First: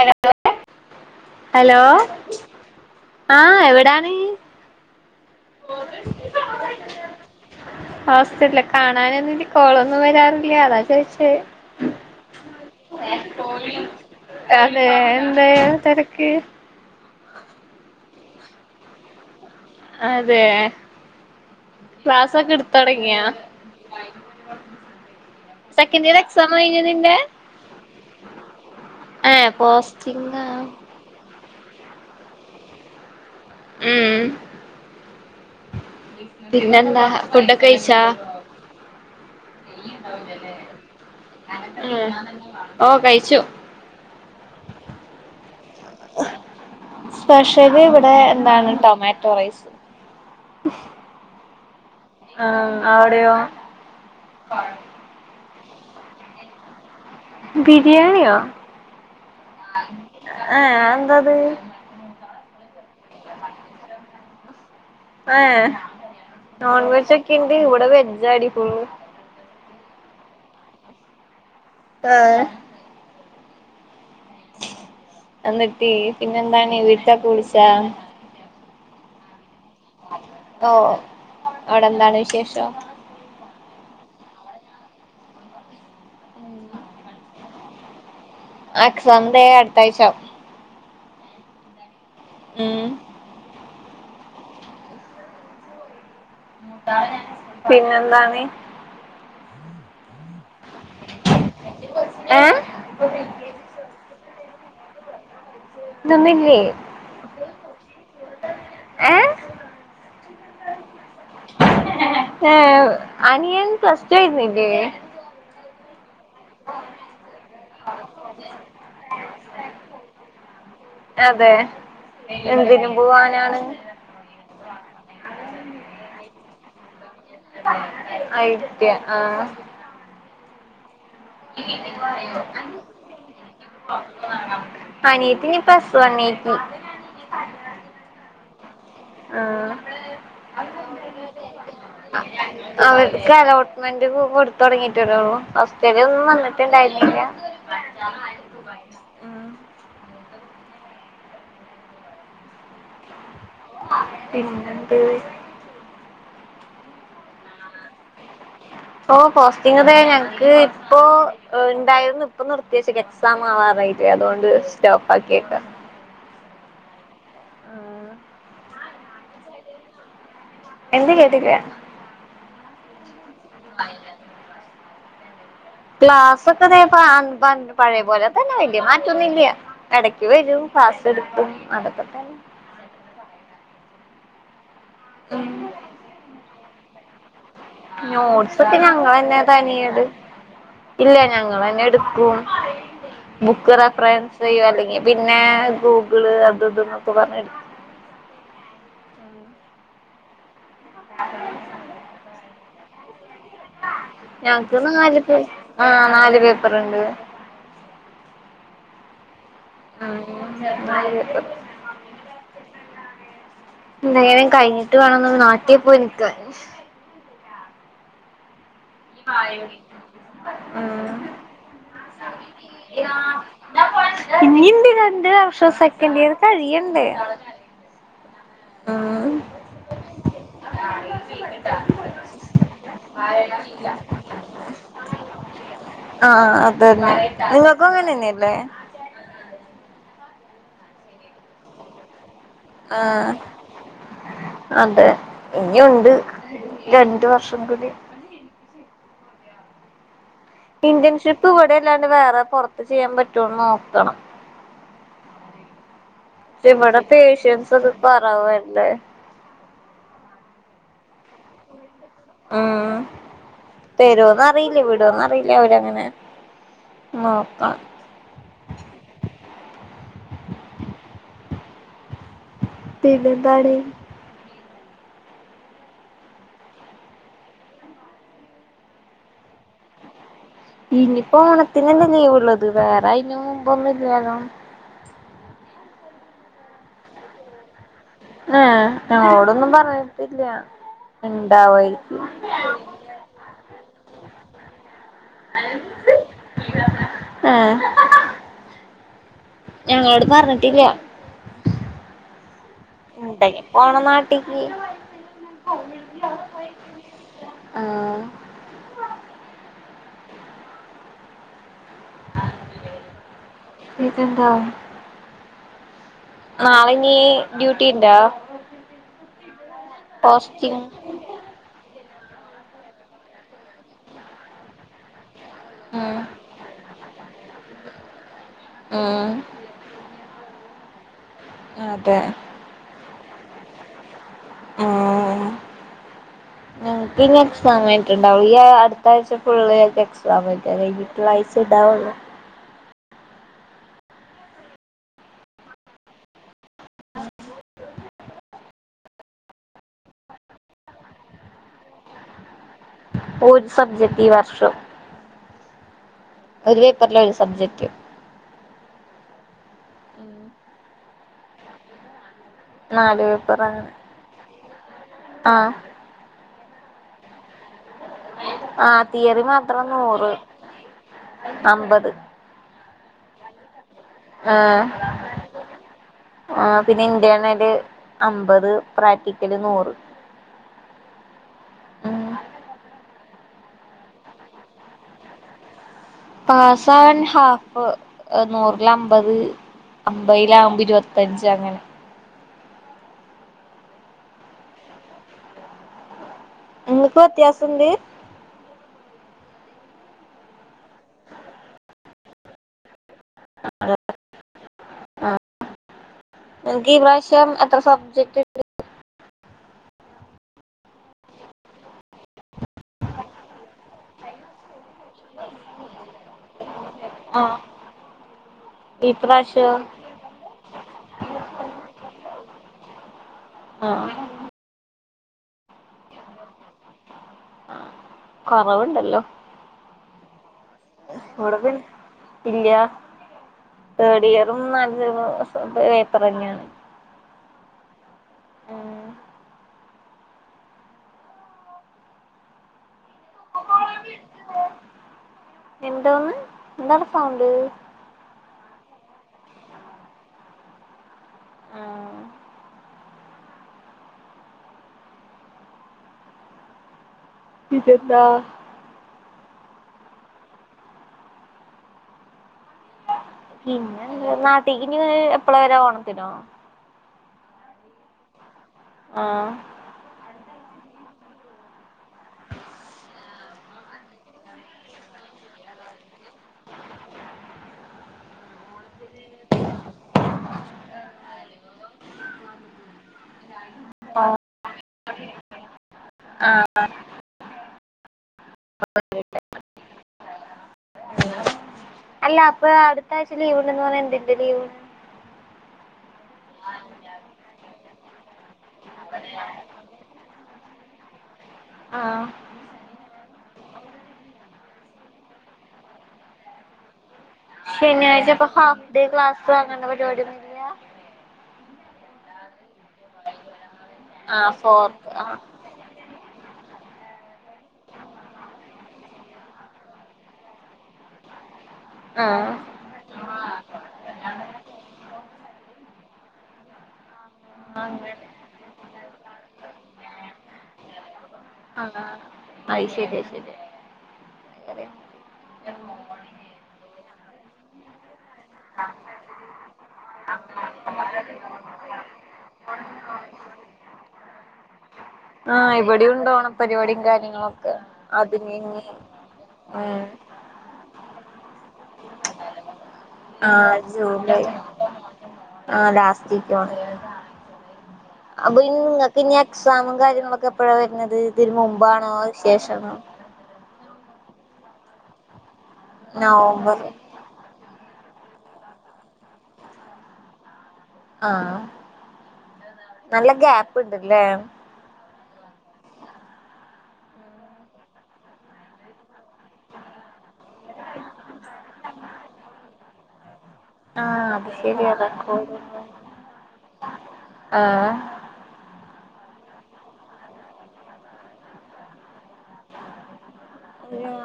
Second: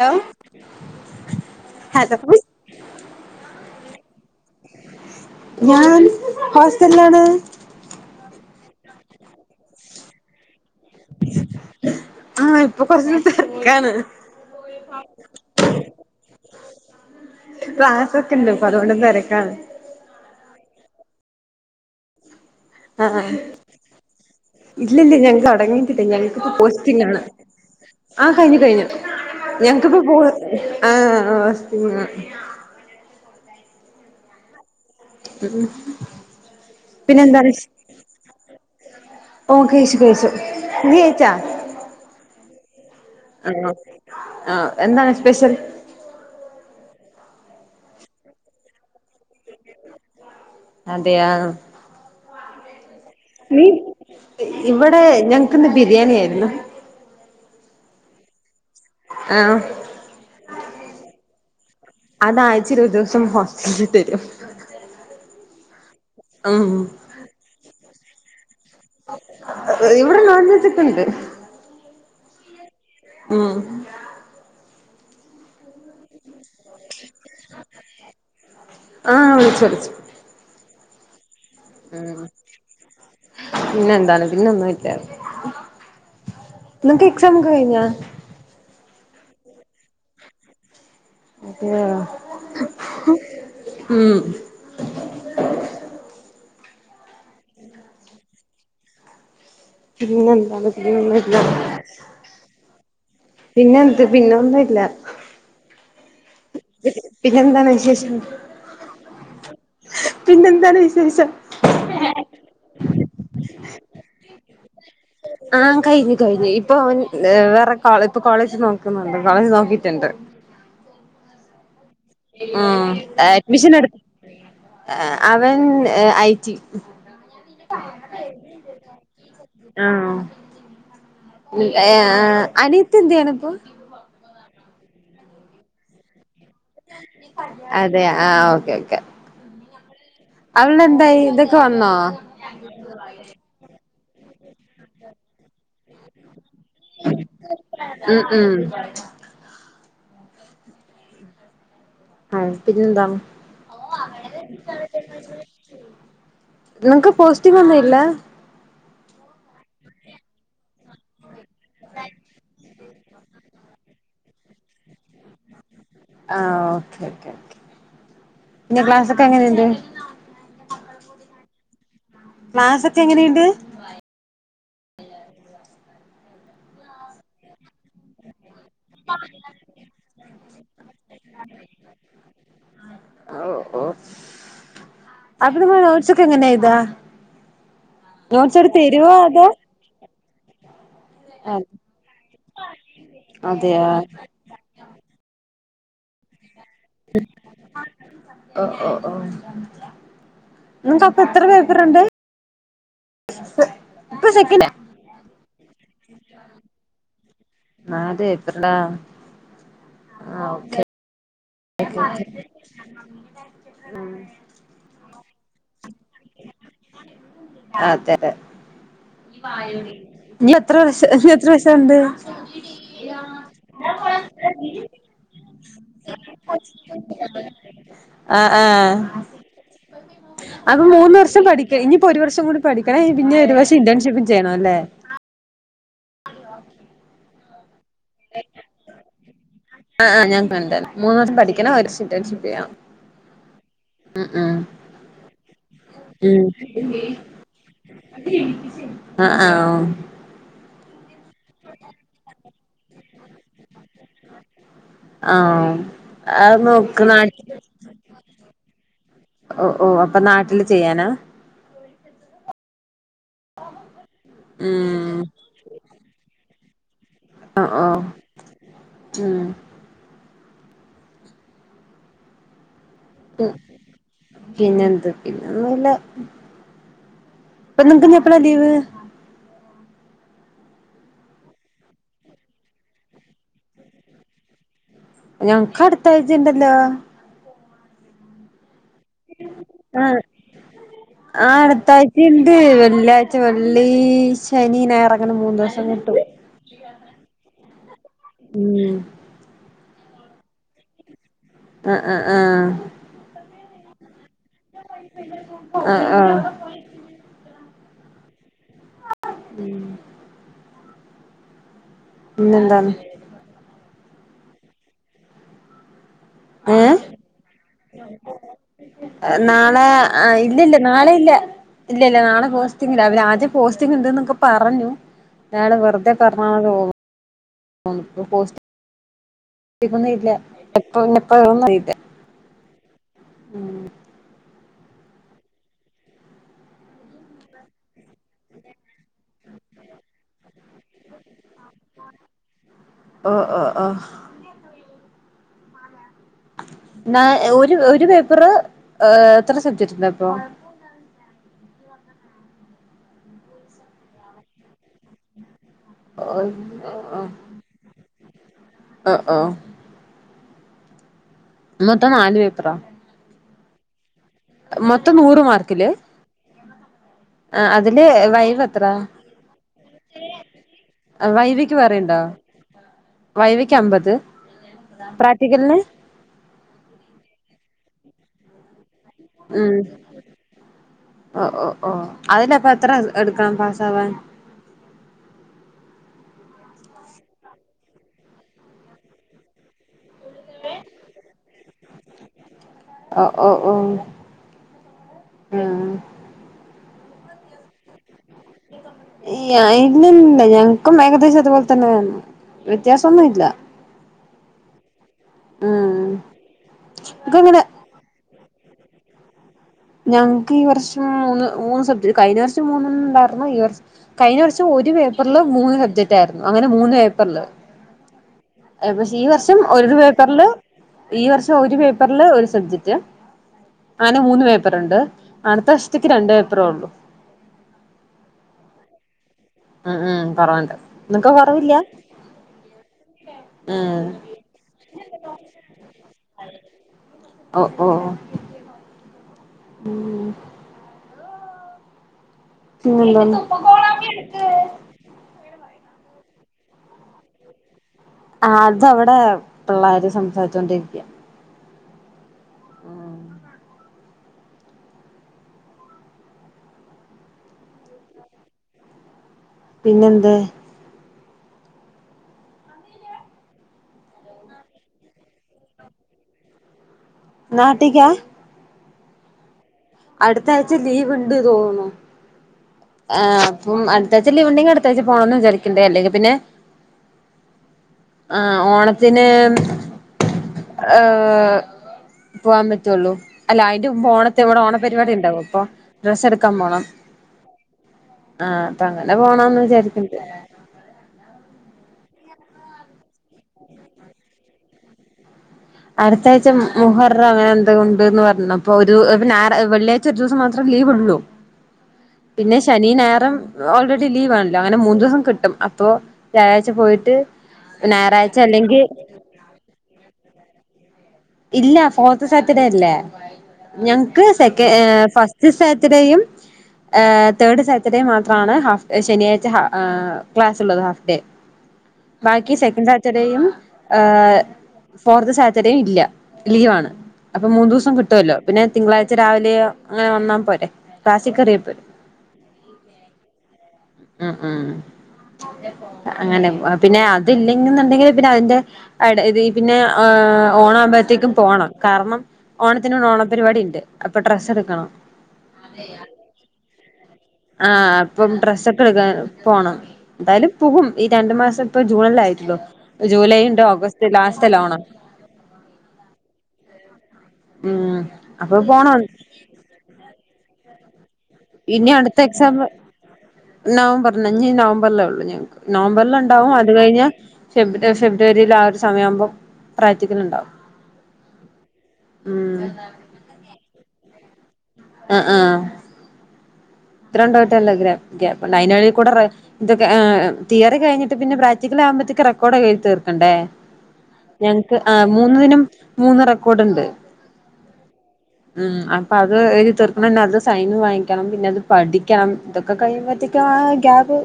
Hello hello ആഹ എവിടാണ് ഞാൻ ഹോസ്റ്റലിലാണ് ഹോസ്റ്റലിലോ കാണാനില്ല കോളൊന്നും വരാറില്ലേ അതാ ചോയിച്ചേ ആഹ അതെ എന്താ തിരക്ക് ക്ലാസ്സൊക്കെണ്ട് ഇപ്പം അതോണ്ട് തിരക്കാണ് അതെ ക്ലാസൊക്കെ എടുത്ത് തുടങ്ങിയാ ഇല്ലല്ല ഞങ്ങക്ക് തുടങ്ങിയിട്ടില്ല സെക്കൻഡ് ഇയർ എക്സാം ഞങ്ങക്കിപ്പോ കഴിഞ്ഞോ പോസ്റ്റിംഗ് നിന്റെ ആണ് ആ കഴിഞ്ഞു കഴിഞ്ഞു ഏഹ് ഞങ്ങക്കിപ്പ പോ പോസ്റ്റിംഗാ ആ [unintelligible] ഉം ഉം പിന്നെന്താ ഫുഡൊക്കെ കഴിച്ചാ ഓ കഴിച്ചു കഴിച്ചു നീ കഴിച്ചാ [unintelligible] ഓ കഴിച്ചു ആ എന്താണ് സ്പെഷ്യൽ സ്പെഷ്യൽ ഇവിടെ എന്താണ് ടൊമാറ്റോ റൈസ് അതെയോ ആഹ് അവിടെയോ നീ ഇവിടെ ഞങ്ങക്ക് ഇന്ന് ബിരിയാണി ആയിരുന്നു ബിരിയാണിയോ ആഹ് ആഹ എന്താ അത് അതാഴ്ച്ച ഒരു ദിവസം ഹോസ്റ്റലിൽ തരും ആഏ ഉം നോൺവെജൊക്കെ ഇണ്ട് ഇവിടെ വെജ അടിക്കു ഇവിടെ നോൺ വെജൊക്കെ ഉണ്ട് ആഹ ഉം എന്നിട്ടീ പിന്നെന്തണ വീട്ടാെ വിളിച്ച ആഹ് വിളിച്ചളിച്ച ഓ അവിടെ എന്താണ് വിശേഷം പിന്നെ എന്താണ് പിന്ന ഒന്നും ഇല്ലക്ക് എക്സാം ഒക്കെ കഴിഞ്ഞ എക്സമന്റെ അടുത്താഴ്ച അത ഉം ഉം പിന്നെ എന്താണ് പിന്നെ എന്താണ് പിന്നൊന്നുമില്ല ഏഹ് പിന്നെന്ത് പിന്നൊന്ന്.. ഇല്ല [unintelligible] പി പിന്നെന്താണ് വിശേഷം പിന്നെന്താണ് വിശേഷം ആ അനിയൻ.. [unintelligible] ആ കൈഞ്ഞ് കഴിഞ്ഞ് ഇപ്പൊ അവൻ വേറെ കോളേ ഇപ്പൊ കോളേജ് നോക്കുന്നുണ്ട് കോളേജ് നോക്കിട്ടുണ്ട്. അതെ. ആ എന്തിന് പോവാനാണ് അഡ്മിഷൻ എടുത്ത.. അവൻ ഐടി.. ആയിട്ട്യാ ആ ആ അനിയത്തി എന്തയ്യണിപ്പം? അനീത്തി പ്ലസ് ഒണിൽ. അതെ ആ ഓക്കെ ഓക്കെ. ആഹ അവൾടെ എന്തായി ഇതൊക്കെ വന്നോ റെന്റൊക്കെ കൊടുത്തൊടങ്ങിട്ടല്ലെയുള്ളു ഹൗസ്... ചിലവൊന്നും വന്നിട്ടുണ്ടായിരുന്നില്ല ഉം ഉം മം [unintelligible] പിന്നെന്ത് നിങ്ങക്ക് പോസിറ്റീവ് ഒന്നും ഇല്ല ഓ പോസ്റ്റിങ്ങതെ ഞങ്ങക്ക് ഇപ്പോൊ.. ഓ ണ്ടായിരുന്നു ഇപ്പൊ നിർത്തി വെച്ചേക്കുകയാ എക്സാം ആവാറായിട്ടേ അതുകൊണ്ട് സ്റ്റോപ്പ് ആക്കിയേക്കാ. ആ ഓക്കേ ഓക്കേ ഓക്കേ പിന്ന ക്ലാസ് ഒക്കെ എങ്ങനെണ്ട്? എന്ത് കേട്ടക്ക മാസൊക്കെ എങ്ങനെയുണ്ട്? [inaudible] ക്‌ളാസൊക്കെ ദേ പാൺ പൺ പഴയപോലെതന്നെ. മാറ്റോന്നില്ല്യാ ഇടക്ക് വരും പാസ് എടുത്തും അതൊക്കെ തന്നെ [inaudible] ഉം അവിടുന്ന് നോട്ട്സൊക്കെ എങ്ങനെയ എയ്താ? നോട്സൊക്കെ തരുവോ ഞങ്ങെളന്നെ അതോ തനിയത്.. ഇല്ല ഞങ്ങൾന്നെ എടുക്കും, ബുക്ക് അതെയോ റെഫറൻസ് ചെയും അല്ലെങ്കിൽ.. പിന്നെ ഗൂഗിള് അത് ഇതന്നൊക്കെ പറഞെടു.. ഓ ഓ ഓ നിങ്ങക്ക് അപ്പ എത്ര പേപ്പർണ്ട്? സെക്കൻഡാ ഞങ്ങക്ക് നാല് പേ ആ നാല് പേപ്പറുണ്ട്. ണ്ടാ [inaudible] [inaudible] നേരം കഴിഞ്ഞിട്ട് വേണം നാട്ടിൽ പോയി നിക്കാൻ. അതെ ഇനി എത്ര വർഷം ഇനി എത്ര വർഷമുണ്ട് മം ഇനീണ്ടു രണ്ട് വർഷം സെക്കൻഡ ഇയർ.. കഴിയണ്ടേ ആ ആ ഉം [inaudible] അപ്പൊ മൂന്ന് വർഷം പഠിക്ക ഇനിയിപ്പോ ഒരു വർഷം കൂടി പഠിക്കണം പിന്നെ ഒരു വർഷം ഇന്റേൺഷിപ്പും ചെയ്യണം അല്ലേ? ആ അതന്നെ നിങ്ങൾക്കും അങ്ങനെതന്നെയല്ലേ? ആ ആ ഞാൻ [unintelligible] മൂന്നു വർഷം പഠിക്കണം ഒരുവർഷ.. [unintelligible] ആഹ ഉം അതെ ഇനുണ്ട് രണ്ടു വർഷം കൂടി ആഹ ആഹ ഇന്റേൺഷിപ്പ് ഇവിടെല്ലാണ്ട് വേറെ പുൊറത്ത് ചെയ്യാൻ പറ്റൂന്ന് നോക്കണം ആ അത് മ്മട നോക്ക് നാട്ടി പേേഷൻസ് അത് പ വ എന്ത ഓ ഓ അപ്പൊ നാട്ടില് ചെയ്യാനാ ഉം തരുമോന്ന അറിയില്ലേ ഉം വിടന്ന അറിയില്ലേ അവര് അങ്ങനെ ആ ആ ഉ പിന്നെന്താണ് പിന്നെ എന്ത് പിന്നെ ഒന്നുംല്ല ഇപ്പൊ നിക്ക്ന്ന് എപ്പളാ ലീവ് ഇനിപ്പോ ഓണത്തിന എന്താ ലീവ്ള്ളത് വേറെ അന് മുമൻ്പൊന്നുംല്ലാലോ ഞങ്ങക്ക് അടുത്തഴ്ചുണ്ടല്ലോ ഏ ഞങ്ങളോടൊന്നും ആ പറഞ്ഞട്ടല്ല ആ അടുത്താഴ്ചുണ്ട് വെള്ളിയാഴ്ച വെള്ളി ശനി നേറങ്ങണ മൂന്ന് ദിവസം [unintelligible] ഉഏ ഉം ഞങ്ങളോട് പറഞ്ഞിട്ടില്ല ആഹ ആഹ ആഹ ഓണനാട്ടിക്ക് ആഹ ആഹ ആ ഉം പിന്നെന്താന്ന് തൻന്താണ് നാളെ ഏഹ് നീ ഡ്യൂട്ടിണ്ടോ നാളെ ആ് ഇല്ല ഇല്ല നാളെ ഇല്ല ഇല്ല ഇല്ല നാളെ പോസ്റ്റിങ്ങില്ല അവര് ആദ്യെ പോസ്റ്റിങ് ഉണ്ട് എന്നൊക്കെ പറഞ്ഞു ടെ വെറുതെ ഉം പറണ ആ ഇന്നല്ല എപ്പപ്പന്നും ഇല്ല അതെ ഉം ആ ക്ക് ഇ സമയ ണ്ടാവ അടുത്തഴ് ഫുള്ളി എക്സാം പ വീട്ടുള്ള ആഴ്ച ഇണ്ടാവുള്ളൂ ആ ആ അ എത്ര ാ ഒരു ഒരു പേപ്പറ് എത്ര സബ്ജക്ട് ഉണ്ട് ഇപ്പൊ [unintelligible] ഒരു സബ്ജക്ട് ഈ വർഷം ഓഹ് ഒരു പേപ്പറില് ഒരു സബ്ജക്റ്റ് ആ ആ മൊത്തം ആല് വെ നാല് പേപ്പറ മൊത്തം നൂറ് മാർക്കില് ആ അതില് വൈവ്ത്ര ആഹ് തിയറി മാത്രം നൂറ് വൈദ്യക്ക് അമ്പത് പററണ്ടോ വൈകക്ക് അമ്പത് പ്രാക്ടിക്കലിന് ആ പിന്നെ ഇന്ത്യാണല് അമ്പത് പ്രാക്ടിക്കല് ഉം നൂറ് ഓ ഓ ഓ ഉം അതിലപ്പൊ എത്ര എടുക്കാൻ പാസാവാൻ പാസ്ൻ ഹാഫ് നൂറില് അമ്പത് അമ്പയിലാകുമ്പ ഇരുപത്തഞ്ച് അങ്ങനെ ഓഹ് ഓഹ് ഓഹ് ഉം ഇങ്ങക്ക് വ്യത്യാസം ഇണ്ട് ഇയ്യ ഇല്ല ഇല്ല ഞങ്ങക്കും ഏകദേശം അതുപോലെ തന്നെ വന്നു വ്യത്യാസൊന്നും ഇല്ലാ ആഹ് എങ്ക് ഈ പ്രാവശ്യം ഇൻക്കങ്ങനെ എത്ര സബ്ജക്ട് [unintelligible] ഞങ്ങക്ക് ഈ വർഷം മൂന്ന് മൂന്ന് സബ്ജക്റ്റ് കഴിഞ്ഞ വർഷ് ഷം. മൂന്നെണ്ണം ഇണ്ടാർന്നു ഈ വർഷ് കഴിഞ്ഞ വർഷം ഒരു പേപ്പറില് മൂന്ന് സബ്ജക്റ്റാരുന്നു അങ്ങനെ മൂന്ന് പേപ്പറില് ആഹ് ഏഹ് പക്ഷെ ഈ വർഷം ഒരു പേപ്പറില് ഈ വർഷം ഒരു പേപ്പറില് ഒരു സബ്ജക്ട് ആഹ് ആനെ മൂന്ന് പേപ്പറുണ്ട് അടുത്ത വർഷത്തേക്ക് രണ്ട് പേപ്പറേ ഒള്ളു ആഹ് കൊറവുണ്ടല്ലോ ആഹ് ആഹ് കൊറവിണ്ട് ഇവടെ പിന്നെ ഇല്ല്യാ ഉം തേർഡ് ഇയറും നാലഞ്ചു മാസം പേപ്പറന്നെയാണ് ഓഹ് ഓഹ് ഉം ഉം പിന്നെന്താണ് [unintelligible] എന്തോന്ന് എന്താണ് സൗണ്ട് ആ അതവിടെ പിള്ളാര് സംസാരിച്ചോണ്ടിരിക്ക്യാ ആഹ് പിന്നെന്താ പിന്നെന്ത് പിന്നെ നാട്ടേകിനി ഏഹ് എപ്പളാ വരാ ഓണത്തിനോ നാട്ടിക്കാ ആഹ് അടുത്ത ആഴ്ച ലീവ്ണ്ട് തോന്നു ആഹ് അപ്പം അടുത്താഴ്ച്ച ലീവിണ്ടെങ്കിൽ അടുത്താഴ്ച പോണംന്ന് വിചാരിക്കണ്ട് അല്ലെങ്കിൽ പിന്നെ ആഹ് ഓണത്തിന് ഏഹ് പോകാൻ പറ്റുള്ളൂ അല്ല അതിന്റെ മുമ്പ് ആ ഓണത്ത് ഇവിടെ ഓണപരിപാടി ഇണ്ടാവും അപ്പൊ ഡ്രസ്സ് എടുക്കാൻ പോണം ആഹ് അപ്പൊ അങ്ങനെ പോണന്ന് വിചാരിക്കുന്നു [unintelligible] അല്ല അപ്പൊ അടുത്താഴ്ച ലീവ് ഇണ്ടന്ന് പറഞ്ഞ എന്തിന്റെ ലീവ് അടുത്താഴ്ച മുഹറ അങ്ങനെ എന്തോ ഉണ്ട്ന്ന് പറഞ്ഞു അപ്പൊ ഒരു ഞാറാ വെള്ളിയാഴ്ച ഒരു ദൂസം മാത്രം ലീവ്ള്ളു ആഹ് പിന്നെ ശനി ഞേറും ഓൾറെഡി ലീവാണല്ലോ അങ്ങനെ മൂന്ന് ദൂസം കിട്ടും അപ്പോ വ്യായാഴ്ച പോയിട്ട് പിന്നേ ഇജ്ജ് ഞായറാഴ്ച ഇപ്പ അല്ലെങ്കിൽ ഹാഫ് ഡേ ക്ലാസ്സ് അങ്ങനെ പരിപാടി ഒന്നൂല്ലാ ഇല്ല ഫോർത്ത് സാറ്റർഡേ ല്ലേ ഞങ്‌ക്ക് ആഹ് സെക്ക ഏഹ് ഫോർത്ത് ആഹ് ഫസ്റ്റ് സാറ്റഡേയും ഏഹ് തേർഡ് സാറ്റർഡേയും മാത്രമാണ് ഹാഫ് ശനിയാഴ്ച ഹാ ക്ലാസിള്ളത് ഹാഫ് ഡേ ബാക്കി ആഹ് സെക്കൻഡ് സാറ്റർഡേയുംഏഹ് ഫോർത്ത് സാറ്റർഡേയും ഇല്ല ലീവാണ് അപ്പൊ മൂന്ന് ദൂസം കിട്ടുവല്ലോ പിന്നെ തിങ്കളാഴ്ച രാവിലെയോ അങ്ങനെ വന്നാ പോരെ ക്ലാസ്സി കേറിയാ പോരെ അയ് ശരി ഉം ഉം അങ്ങനെ പോണ് പിന്നെ അതില്ലെ ങ്കിന്നുണ്ടെങ്കില് പിന്നെ അതിന്റെ ആടെ ദി പിന്നെ ആഹ് ഒണാവുമ്പോ ത്തേക്കും പോണം കാരണം ഓണത്തിന് ഇവിടെ ഓണപരിപാടി ഇണ്ട് അപ്പൊ ഡ്രസ്സെടുക്കണം ആഹ് അതേ ഇവിടെയും ഉണ്ട് ഓണപ്പരിപാടിയും കാര്യങ്ങളൊക്കെ ആഹ് അപ്പം അതിന് ഡ്രസ്സൊക്കെ ഇനി എടുക്കാൻ പോണം ഉം എന്തായാലും പോകും ഈ രണ്ടു മാസം ഇപ്പൊ ജൂണല്ലേ ആയിട്ടുള്ളൂ ജൂലൈ ഇണ്ട് ആഹ് ഓഗസ്റ്റ് ജൂലൈ ലാസ്റ്റ് അല്ലേ ഓണം ആഹ് ഉം അപ്പൊ പോണം നിങ്ങക്ക് ഇ എക്സാമും കാര്യങ്ങളൊക്കെ ക്ക എപ്പഴ വരുന്നത് ഇതിന് മുമ്പാണോ ശേഷണോ നവംബറി അഞ് നവംബറിലേ ഉള്ളു ഞങ്ങക്ക് നവംബറൽ ഉണ്ടാവും അത് നവംബർ കഴിഞ്ഞൽ ഫെബ്രു ഫെബ്രുവരിയിൽ ആ ഒരു സമയമാവുമ്പം പ്രാക്റ്റിക്കലുണ്ടാവും ആഹ നല്ല ഗാപ്പ് ഇണ്ടല്ലേ ആഹ ആ ഇത്ര ഉണ്ടോട്ടല്ല് നയനള കൂടെ ഇതക്കെ തിയറി കഴിഞ്ഞിട്ട് പിന്നെ പ്രാക്ടല ആകുമ്പത്തേ റെക്കോഡൊക്കെ എഴുതിതീർക്കണ്ടേ ആഹ് അത് ഞങ്ങക്ക് ശരിയാ ആ മൂന്ന ദിനും മൂന്ന് റെക്കോർഡ്ണ്ട് ആഹ അപ്പ അത് ഒരു തീർക്കണം അത് സൈൻ വാങ്ങിക്കണം പിന്നെ അത് പഠിക്കണം ഇതൊക്കെ കഴിയുമ്പറ്റി ഗാപ്പ്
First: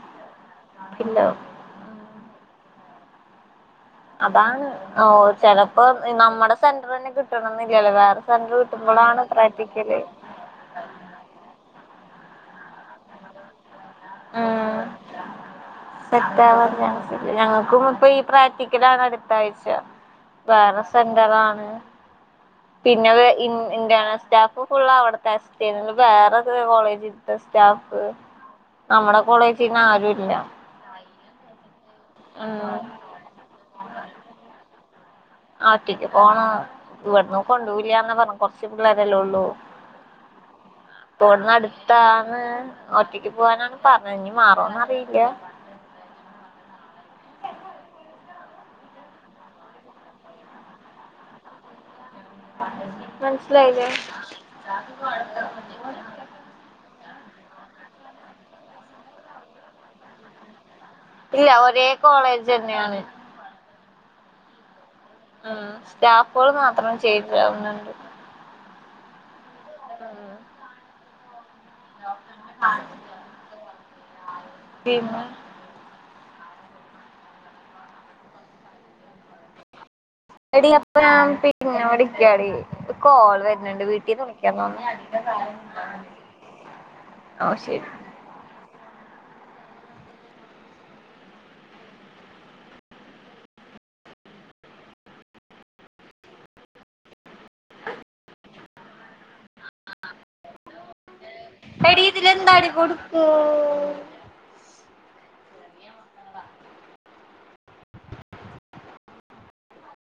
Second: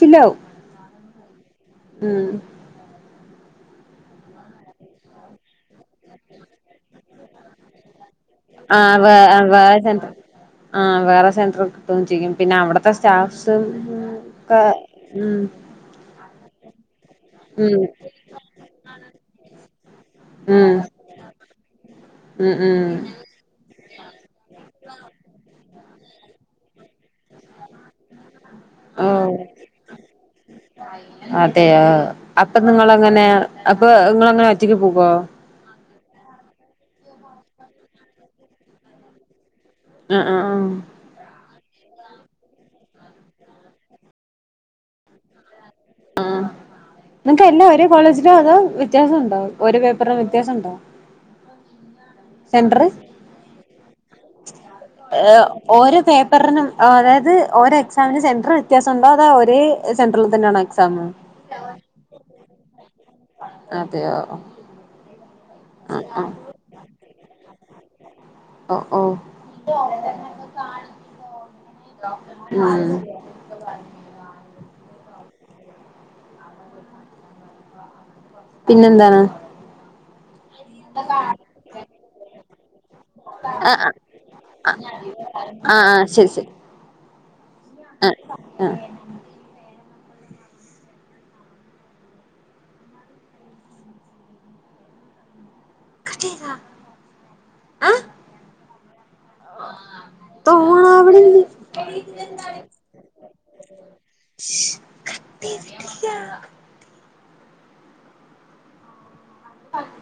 ഫില്ലാകും പില്ലോ അതാണ് ഓ ചെലപ്പോ നമ്മുടെ സെന്റർ തന്നെ കിട്ടണംന്നില്ലല്ലേ വേറെ സെന്റർ ആഹ വേ കിട്ടുമ്പോളാണ് വേറെ പ്രാക്ടിക്കല് സെൻറർ ആഹ് വേറെ സെൻറർ കിട്ട ന്നെ അവിത്തെ സ്റ്റാഫ് സെറ്റവാ ഉം ഞങ്ങൾക്കും ഇപ്പൊ ഈ പ്രാക്ടിക്കലാണ് അടുത്ത ആഴ്ച ഉം വേറെ സെന്ററാണ് ഉം ഉം പിന്നെത് എന്താണ് സ്റ്റാഫ് ഫുള്ള അവിടത്തെ ല്ല വേറെക്ക കോളേജ്ത്ത സ്റ്റാഫ് നമ്മുടെ ഓഹ് കോളേജിന്ന ആരു ഇല്ല അതെയ അപ്പൊ നിങ്ങള അങ്ങനെ അപ്പൊ നിങ്ങ അങ്ങനെ ഒറ്റക്ക് പോക്കോ കുട്ടിക്ക് പോണ ഇവിടന്ന് കൊണ്ടുപല്ലന്ന പറഞ്ഞഞ് കൊറച്ച പിള്ളേരെല്ലേ ഉള്ളൂ ആഹ ആഹ ആഹ ഇത്താന്ന് ഒറ്റക്ക് പോവാനാണ് പറഞ്ഞ ഇഞ്ഞഞ് മാറോന്ന്റിയില്ല നിനക്ക് എല്ല ഒരേ കോളേജിലും അതോ വ്യത്യാസംണ്ടാവും രേ പേപ്പറിലും വ്യത്യാസം ഉണ്ടാവും മനസിലായില്ലേ ഓരോ പേപ്പറിനും അതായത് ഓര എക്സമിന് സെൻററിൽ്യത്യാസംണ്ട അത ഒരേ സെൻററിൽ തന്നെയാണ് സമ ഇല്ല ഒരേ കോളേജ് തന്നെയാണ് അതെയോ ഉം ആഹ് ആഹ് സ്റ്റാഫുകൾ മാത്രം ചെയ്താവുന്നുണ്ട് ഓ ഓഓ ഉം ആഹ പിന്നെ പിന്നെ എന്താണ് എടി അപ്പൊ ഞാൻ പിന്നെവിളിക്കാടി കോള് ആ വരുന്നുണ്ട് ആ വീട്ടീന്ന് വിളിക്കാ തോന്നുന്നു ആ ആ ശരി ശരി ആഹ ശരി ആ ആ കട്ടിയത ആഹ [unintelligible] [unintelligible] എടീ ഇതിന്ന്ന്താടി കൊടുത്തേ. പില്ല [unintelligible] പറ [unintelligible]